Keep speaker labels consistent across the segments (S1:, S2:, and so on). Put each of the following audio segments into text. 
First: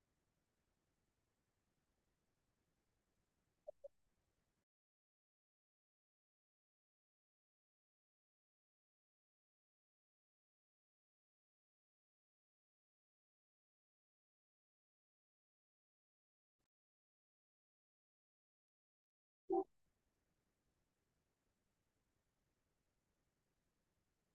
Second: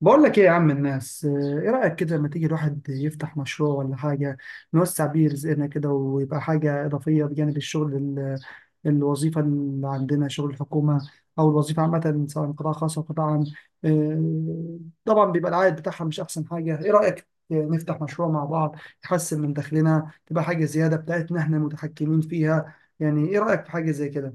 S1: بقول لك ايه يا عم الناس، ايه رأيك كده لما تيجي الواحد يفتح مشروع ولا حاجة، نوسع بيه رزقنا كده ويبقى حاجة إضافية بجانب الشغل الوظيفة اللي عندنا، شغل الحكومة أو الوظيفة عامة، سواء قطاع خاص أو قطاع عام. آه، طبعا بيبقى العائد بتاعها مش أحسن حاجة. ايه رأيك نفتح مشروع مع بعض، يحسن من دخلنا، تبقى حاجة زيادة بتاعتنا احنا متحكمين فيها. يعني ايه رأيك في حاجة زي كده؟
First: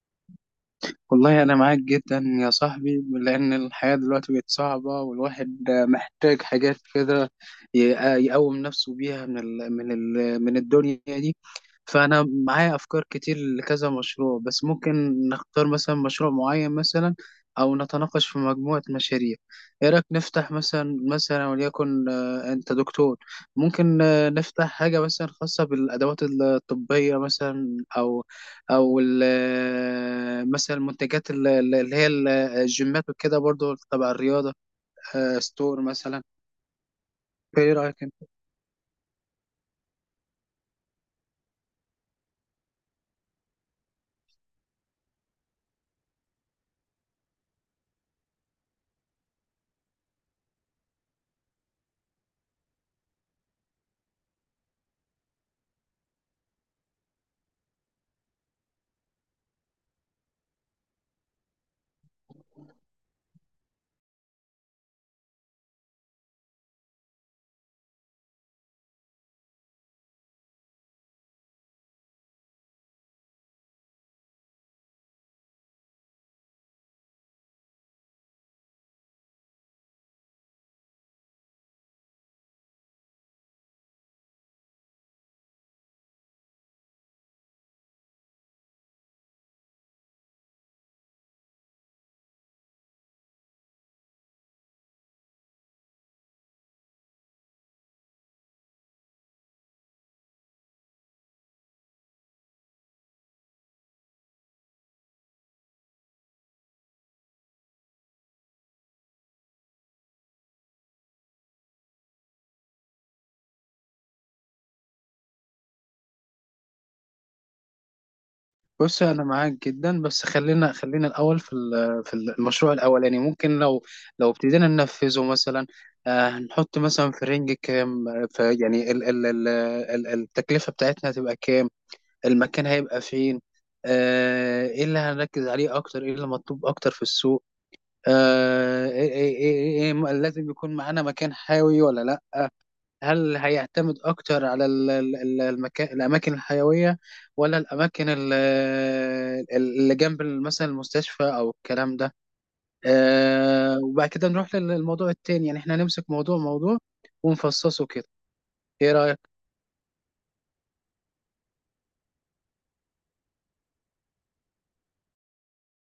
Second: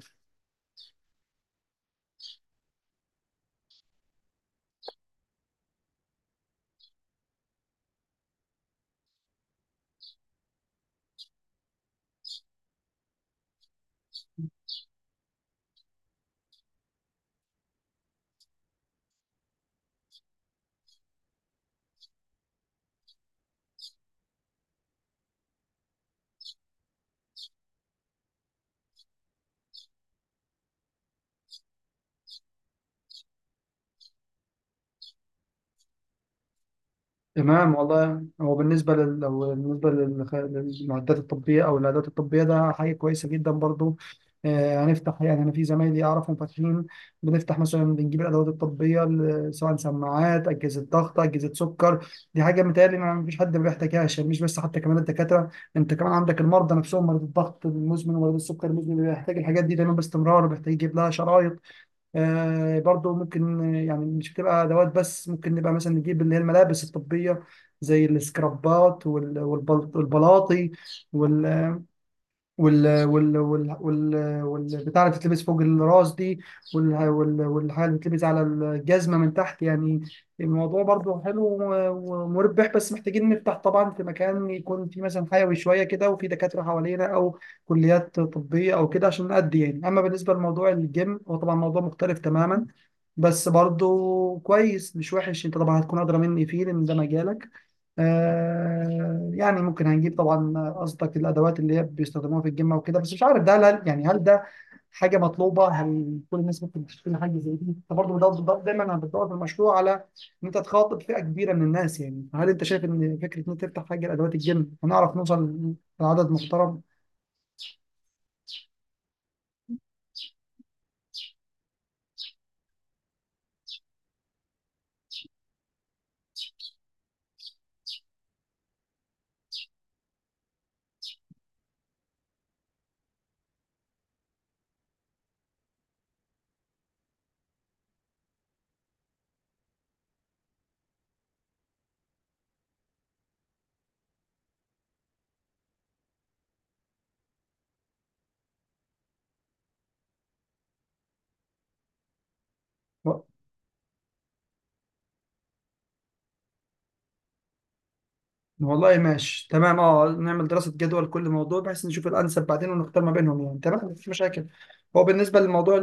S2: والله أنا معاك جدا يا صاحبي، لأن الحياة دلوقتي بقت صعبة والواحد محتاج حاجات كده ي- يقوم نفسه بيها من الدنيا دي. فأنا معايا أفكار كتير لكذا مشروع، بس ممكن نختار مثلا مشروع معين، مثلا أو نتناقش في مجموعة مشاريع. إيه رأيك نفتح مثلا وليكن، أنت دكتور. ممكن نفتح حاجة مثلا خاصة بالأدوات الطبية مثلا، أو او ال- آه، مثلا المنتجات اللي هي الجيمات وكده، برضو تبع الرياضه، ستور مثلا. ايه
S1: تمام،
S2: رايك انت؟
S1: والله هو بالنسبة لل... لو بالنسبة لل- للمعدات الطبية أو الأدوات الطبية ده حاجة كويسة جدا برضو. هنفتح يعني، أنا في زمايلي أعرفهم فاتحين. بنفتح مثلا بنجيب الأدوات الطبية، سواء سماعات، أجهزة ضغط، أجهزة سكر. دي حاجة متهيألي ما فيش حد ما بيحتاجهاش، يعني مش بس حتى كمان الدكاترة، أنت كمان عندك المرضى نفسهم، مريض الضغط المزمن ومريض السكر المزمن بيحتاج الحاجات دي دايما باستمرار، بيحتاج يجيب لها شرايط. برضو ممكن، يعني مش بتبقى ادوات بس، ممكن نبقى مثلا نجيب اللي هي الملابس الطبيه، زي السكرابات والبلاطي، وال وال وال وال والبتاع اللي بتتلبس فوق الراس دي، والحاجه اللي بتتلبس على الجزمه من تحت يعني. الموضوع برضو حلو ومربح، بس محتاجين نفتح طبعا في مكان يكون فيه مثلا حيوي شويه كده، وفي دكاتره حوالينا او كليات طبيه او كده عشان نأدي يعني. اما بالنسبه لموضوع الجيم، هو طبعا موضوع مختلف تماما، بس برضو كويس مش وحش. انت طبعا هتكون ادرى مني فيه لان ده مجالك. يعني ممكن هنجيب طبعا قصدك الادوات اللي هي بيستخدموها في الجيم وكده، بس مش عارف ده يعني هل ده حاجه مطلوبه؟ هل كل الناس ممكن تشتري حاجه زي دي؟ انت برضه دايما انا بدور في المشروع على ان انت تخاطب فئه كبيره من الناس. يعني هل انت شايف ان فكره ان انت تفتح حاجه لادوات الجيم هنعرف نوصل لعدد محترم؟
S2: بص، انا معاك جدا، بس خلينا الاول في في المشروع الاولاني. ممكن لو ابتدينا ننفذه مثلا. هنحط مثلا في رينج كام، في يعني ال ال ال ال التكلفه بتاعتنا هتبقى كام؟ المكان هيبقى فين؟ ايه اللي هنركز عليه اكتر، ايه اللي مطلوب اكتر في السوق؟ آه إيه إيه إيه إيه إيه لازم يكون معانا مكان حيوي ولا لا؟ هل هيعتمد اكتر على ال- ال- ال- المكان الاماكن الحيويه، ولا الاماكن اللي جنب مثلا المستشفى او الكلام ده؟
S1: و-
S2: وبعد كده نروح للموضوع التاني. يعني احنا هنمسك موضوع ونفصصه كده. ايه
S1: والله
S2: رايك؟
S1: ماشي، تمام، اه، نعمل دراسه جدوى لكل موضوع بحيث نشوف الانسب بعدين ونختار ما بينهم، يعني تمام، مفيش مشاكل. هو بالنسبه للموضوع،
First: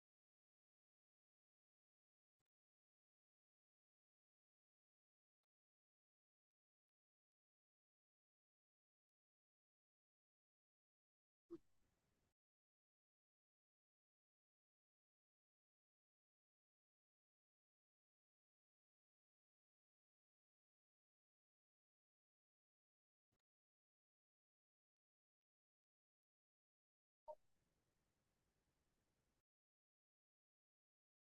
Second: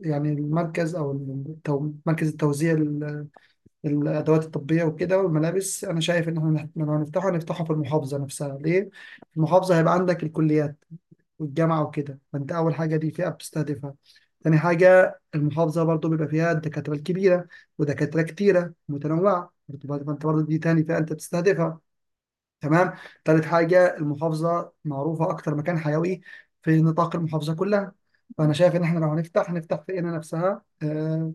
S1: يعني المركز او مركز التوزيع الادوات الطبيه وكده والملابس، انا شايف ان احنا، لو هنفتحه نفتحه في المحافظه نفسها. ليه؟ في المحافظه هيبقى عندك الكليات والجامعه وكده، فانت اول حاجه دي فئه بتستهدفها. تاني حاجه، المحافظه برضو بيبقى فيها الدكاتره الكبيره، ودكاتره كتيره متنوعه فانت برضو دي تاني فئه انت بتستهدفها. تمام. تالت حاجه، المحافظه معروفه اكتر مكان حيوي في نطاق المحافظه كلها، فانا شايف ان احنا لو هنفتح نفتح في قنا نفسها. آه،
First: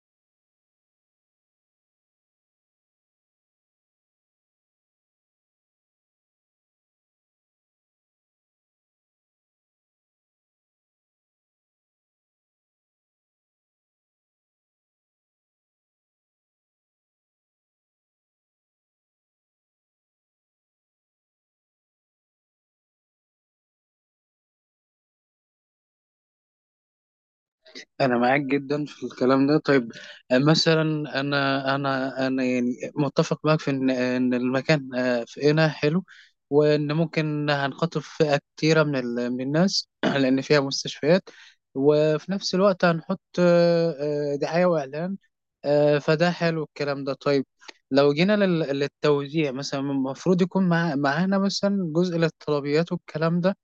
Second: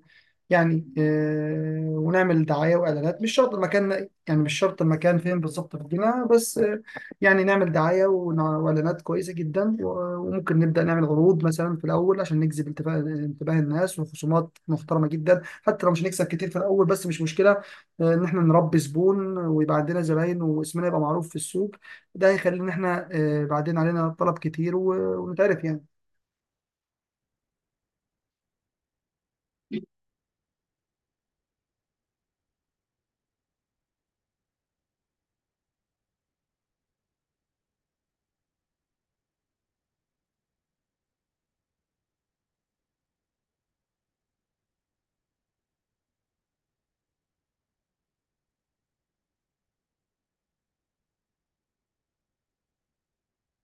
S1: يعني آه، ونعمل دعاية وإعلانات، مش شرط المكان، يعني مش شرط المكان فين بالظبط في المدينة، بس يعني نعمل دعاية وإعلانات كويسة جدا، وممكن نبدأ نعمل عروض مثلا في الأول عشان نجذب انتباه الناس، وخصومات محترمة جدا حتى لو مش هنكسب كتير في الأول، بس مش مشكلة. إن إحنا نربي زبون ويبقى عندنا زباين واسمنا يبقى معروف في السوق. ده هيخلي إن إحنا بعدين علينا طلب كتير، ونتعرف يعني.
S2: انا معاك جدا في الكلام ده. طيب، مثلا انا يعني متفق معاك في ان المكان في هنا حلو، وان ممكن هنخاطب فئه كتيره من الناس لان فيها مستشفيات. وفي نفس الوقت هنحط دعايه واعلان. فده حلو الكلام ده. طيب، لو جينا للتوزيع مثلا، المفروض يكون معانا مثلا جزء للطلبيات والكلام ده.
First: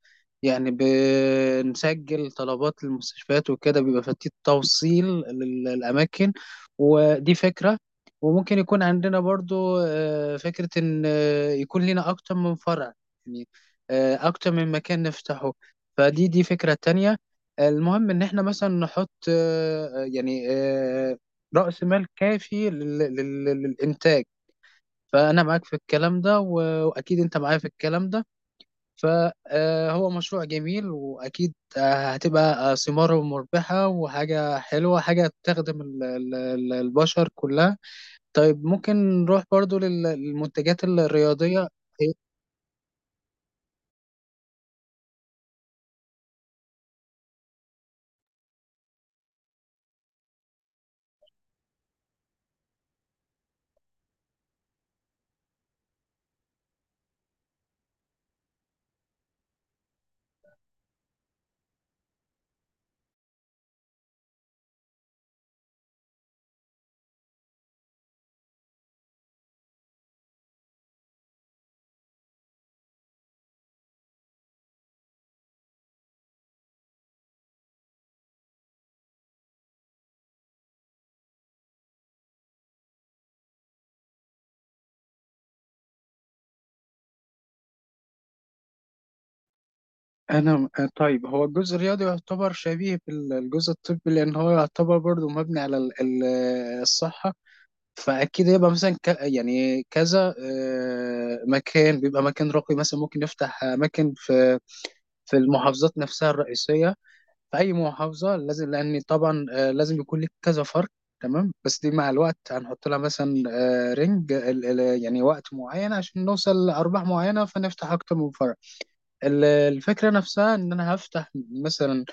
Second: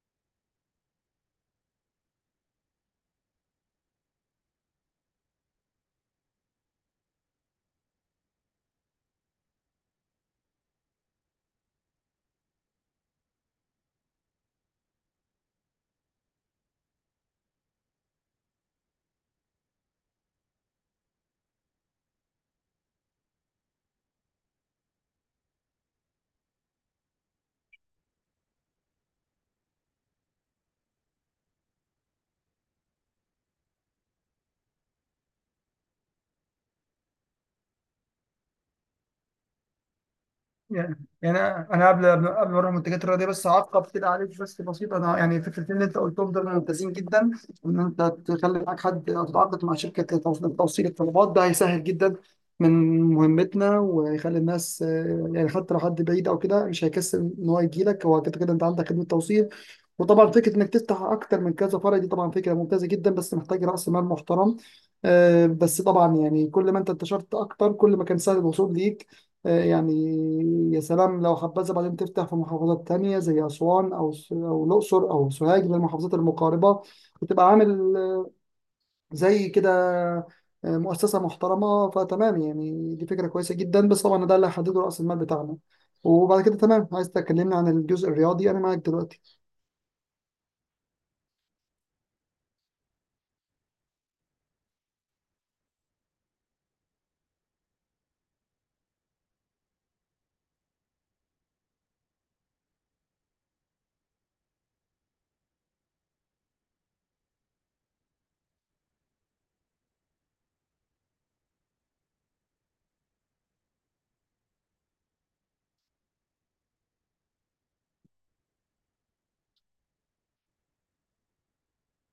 S2: يعني بنسجل طلبات المستشفيات وكده، بيبقى في توصيل للأماكن. ودي فكرة. وممكن يكون عندنا برضو فكرة إن يكون لنا أكتر من فرع. يعني أكتر من مكان نفتحه. فدي فكرة تانية. المهم إن إحنا مثلا نحط يعني رأس مال كافي للإنتاج. فأنا معاك في الكلام ده، وأكيد أنت معايا في الكلام ده. فهو مشروع جميل، وأكيد هتبقى ثماره مربحة وحاجة حلوة، حاجة تخدم البشر كلها. طيب ممكن نروح برضو للمنتجات
S1: يعني
S2: الرياضية.
S1: انا قبل ما اروح المنتجات الرياضيه، بس هعقب كده عليك بس بسيط. انا يعني فكرتين اللي انت قلتهم دول ممتازين جدا، ان انت تخلي معاك حد أو تتعاقد مع شركه توصيل الطلبات، ده هيسهل جدا من مهمتنا، وهيخلي الناس يعني حتى لو حد بعيد او كده مش هيكسل ان هو يجي لك، هو كده كده انت عندك خدمه توصيل. وطبعا فكره انك تفتح اكتر من كذا فرع دي طبعا فكره ممتازه جدا، بس محتاج راس مال محترم. بس طبعا يعني كل ما انت انتشرت اكتر كل ما كان سهل الوصول ليك. يعني يا سلام، لو حبذا بعدين تفتح في محافظات تانية زي أسوان أو الأقصر أو سوهاج من المحافظات المقاربة، وتبقى عامل زي كده، مؤسسة محترمة، فتمام يعني دي فكرة كويسة جدا، بس طبعا ده اللي هيحدده رأس المال بتاعنا. وبعد كده تمام، عايز تكلمنا عن الجزء الرياضي، أنا معاك دلوقتي.
S2: أنا طيب، هو الجزء الرياضي يعتبر شبيه بالجزء الطبي، لأن هو يعتبر برضو مبني على الصحة. فأكيد يبقى مثلا يعني كذا مكان، بيبقى مكان رقمي مثلا. ممكن نفتح أماكن في المحافظات نفسها الرئيسية. في اي محافظه لازم، لان طبعا لازم يكون لك كذا فرد. تمام، بس دي مع الوقت هنحط لها مثلا رينج يعني وقت معين عشان نوصل لارباح معينه، فنفتح اكتر من فرع. الفكره نفسها ان انا هفتح مثلا،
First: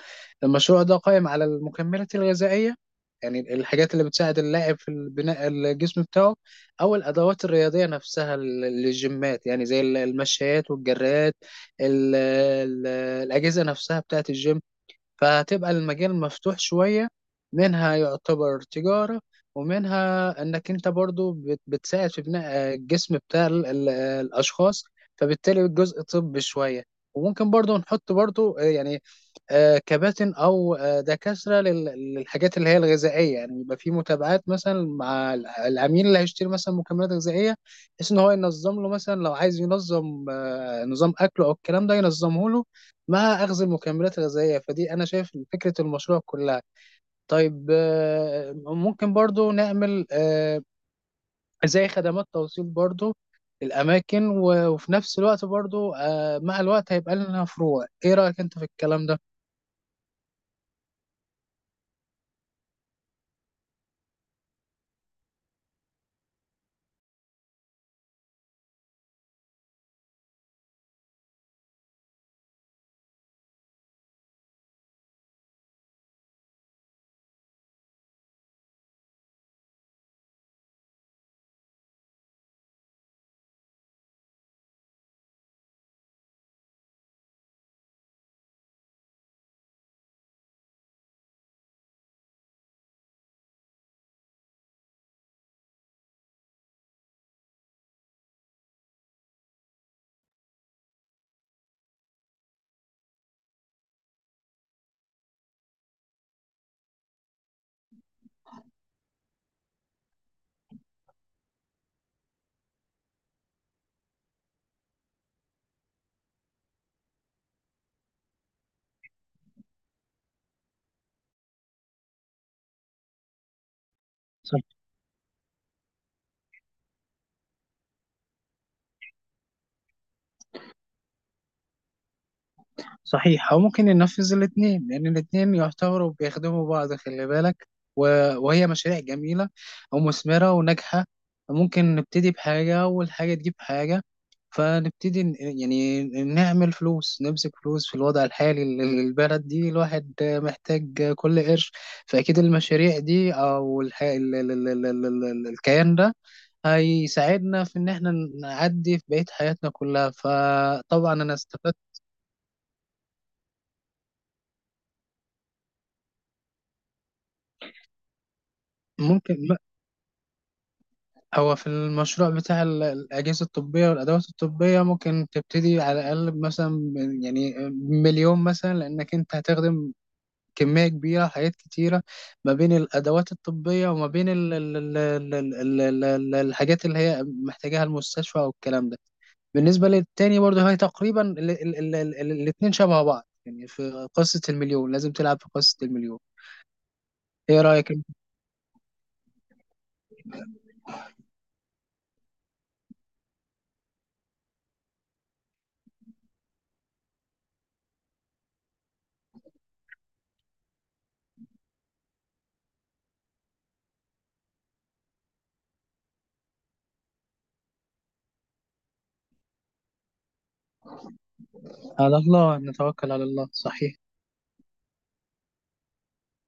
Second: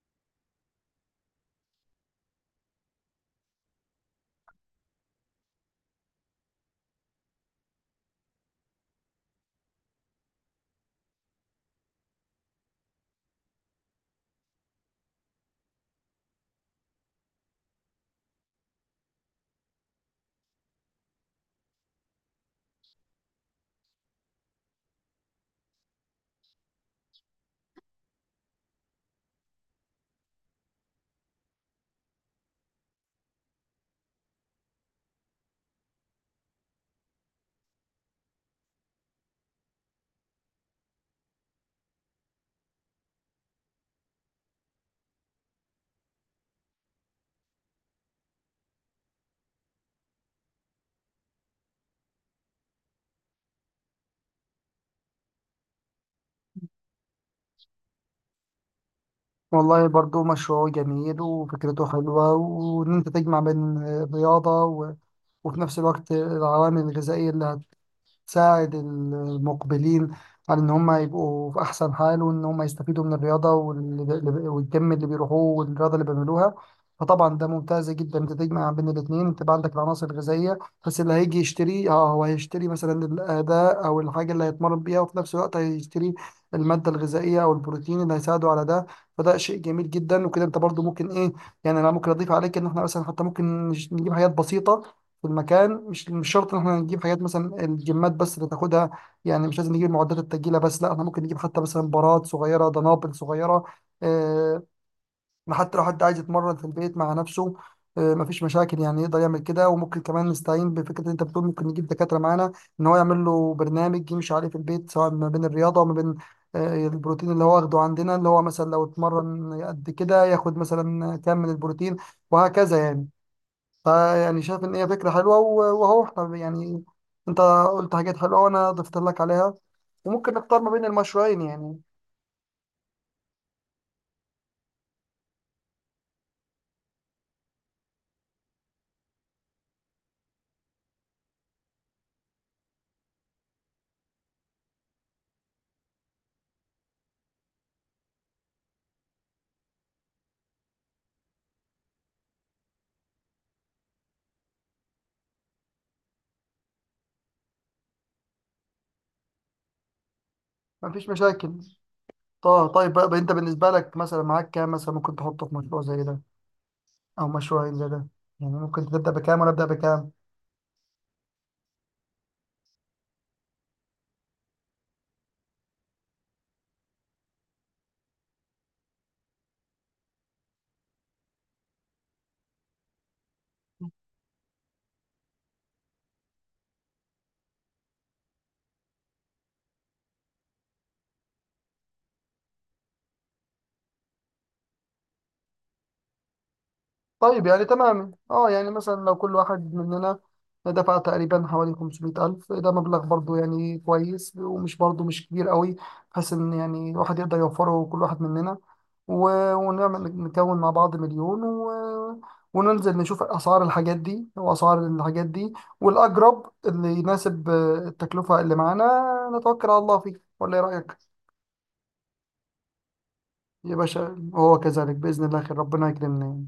S2: المشروع ده قائم على المكملات الغذائيه. يعني الحاجات اللي بتساعد اللاعب في البناء الجسم بتاعه، او الادوات الرياضيه نفسها للجيمات. يعني زي المشايات والجرات، ال- ال- الاجهزه نفسها بتاعه الجيم. فهتبقى المجال مفتوح شوية، منها يعتبر تجارة، ومنها انك انت برضو بتساعد في بناء الجسم بتاع الاشخاص. فبالتالي الجزء طبي شوية. وممكن برضو نحط برضو يعني كباتن او دكاترة للحاجات اللي هي الغذائية. يعني يبقى في متابعات مثلا مع العميل اللي هيشتري مثلا مكملات غذائية، بحيث ان هو ينظم له مثلا. لو عايز ينظم نظام اكله او الكلام ده، ينظمه له مع أخذ المكملات الغذائية. فدي أنا شايف فكرة المشروع كلها. طيب ممكن برضو نعمل زي خدمات توصيل، برضو الأماكن، وفي نفس الوقت برضو مع الوقت هيبقى لنا فروع. إيه رأيك أنت في الكلام ده؟
S1: والله برضو مشروع جميل وفكرته حلوة، وإن أنت تجمع بين الرياضة وفي نفس الوقت العوامل الغذائية اللي تساعد المقبلين على ان هم يبقوا في احسن حال، وان هم يستفيدوا من الرياضه، والجيم اللي بيروحوه والرياضه اللي بيعملوها. فطبعا ده ممتاز جدا، انت تجمع بين الاثنين، تبقى عندك العناصر الغذائيه. بس اللي هيجي يشتري، هو هيشتري مثلا الاداء او الحاجه اللي هيتمرن بيها، وفي نفس الوقت هيشتري الماده الغذائيه او البروتين اللي هيساعده على ده. فده شيء جميل جدا، وكده انت برضو ممكن ايه، يعني انا ممكن اضيف عليك، ان احنا مثلا حتى ممكن نجيب حاجات بسيطه في المكان، مش شرط ان احنا نجيب حاجات مثلا الجمات بس اللي تاخدها، يعني مش لازم نجيب معدات التجيله بس، لا احنا ممكن نجيب حتى مثلا براد صغيره، دنابل صغيره. آه، حتى لو حد عايز يتمرن في البيت مع نفسه، مفيش مشاكل، يعني يقدر يعمل كده. وممكن كمان نستعين بفكره اللي انت بتقول ممكن نجيب دكاتره معانا، ان هو يعمل له برنامج يمشي عليه في البيت، سواء ما بين الرياضه وما بين البروتين اللي هو واخده عندنا، اللي هو مثلا لو اتمرن قد كده ياخد مثلا كام من البروتين، وهكذا يعني. فيعني شايف ان هي فكره حلوه، وهو احنا يعني، انت قلت حاجات حلوه وانا ضفت لك عليها، وممكن نختار ما بين المشروعين يعني.
S2: صحيح، او ممكن ينفذ الاثنين، لان الاثنين يعتبروا بيخدموا بعض، خلي بالك. و... وهي مشاريع جميله ومثمره وناجحه. ممكن نبتدي بحاجه والحاجه تجيب حاجه. فنبتدي، يعني نعمل فلوس، نمسك فلوس. في الوضع الحالي للبلد دي الواحد محتاج كل قرش. فاكيد المشاريع دي، او الح... ال... ال... ال... ال... ال... ال- الكيان ده هيساعدنا في ان احنا نعدي في بقية حياتنا كلها.
S1: مفيش
S2: فطبعا انا
S1: مشاكل.
S2: استفدت.
S1: طيب، طيب بقى انت، بالنسبه لك مثلا معاك كام، مثلا ممكن تحطه في مشروع زي ده او مشروعين زي ده؟ يعني ممكن تبدا بكام
S2: ممكن،
S1: وانا ابدا بكام؟
S2: هو في المشروع بتاع الأجهزة الطبية والأدوات الطبية ممكن تبتدي على الأقل مثلا يعني مليون مثلا، لأنك أنت هتخدم كمية كبيرة، حاجات كتيرة ما بين الأدوات الطبية وما بين ال ال ال ال ال ال ال الحاجات اللي هي محتاجاها المستشفى والكلام ده. بالنسبة للتاني برضه هي تقريبا الاتنين شبه بعض. يعني في قصة المليون لازم تلعب في قصة المليون.
S1: طيب
S2: إيه
S1: يعني
S2: رأيك أنت؟
S1: تمام، اه، يعني مثلا لو كل واحد مننا دفع تقريبا حوالي 500,000، ده مبلغ برضو يعني كويس ومش برضو مش كبير قوي، بحيث ان يعني الواحد يقدر يوفره كل واحد مننا، ونعمل نكون مع بعض مليون، وننزل نشوف اسعار الحاجات دي واسعار الحاجات دي، والاقرب اللي يناسب التكلفة اللي معانا، نتوكل على الله فيه ولا ايه رأيك؟
S2: على الله نتوكل على الله،
S1: يا
S2: صحيح.
S1: باشا، هو كذلك بإذن الله، خير، ربنا يكرمنا.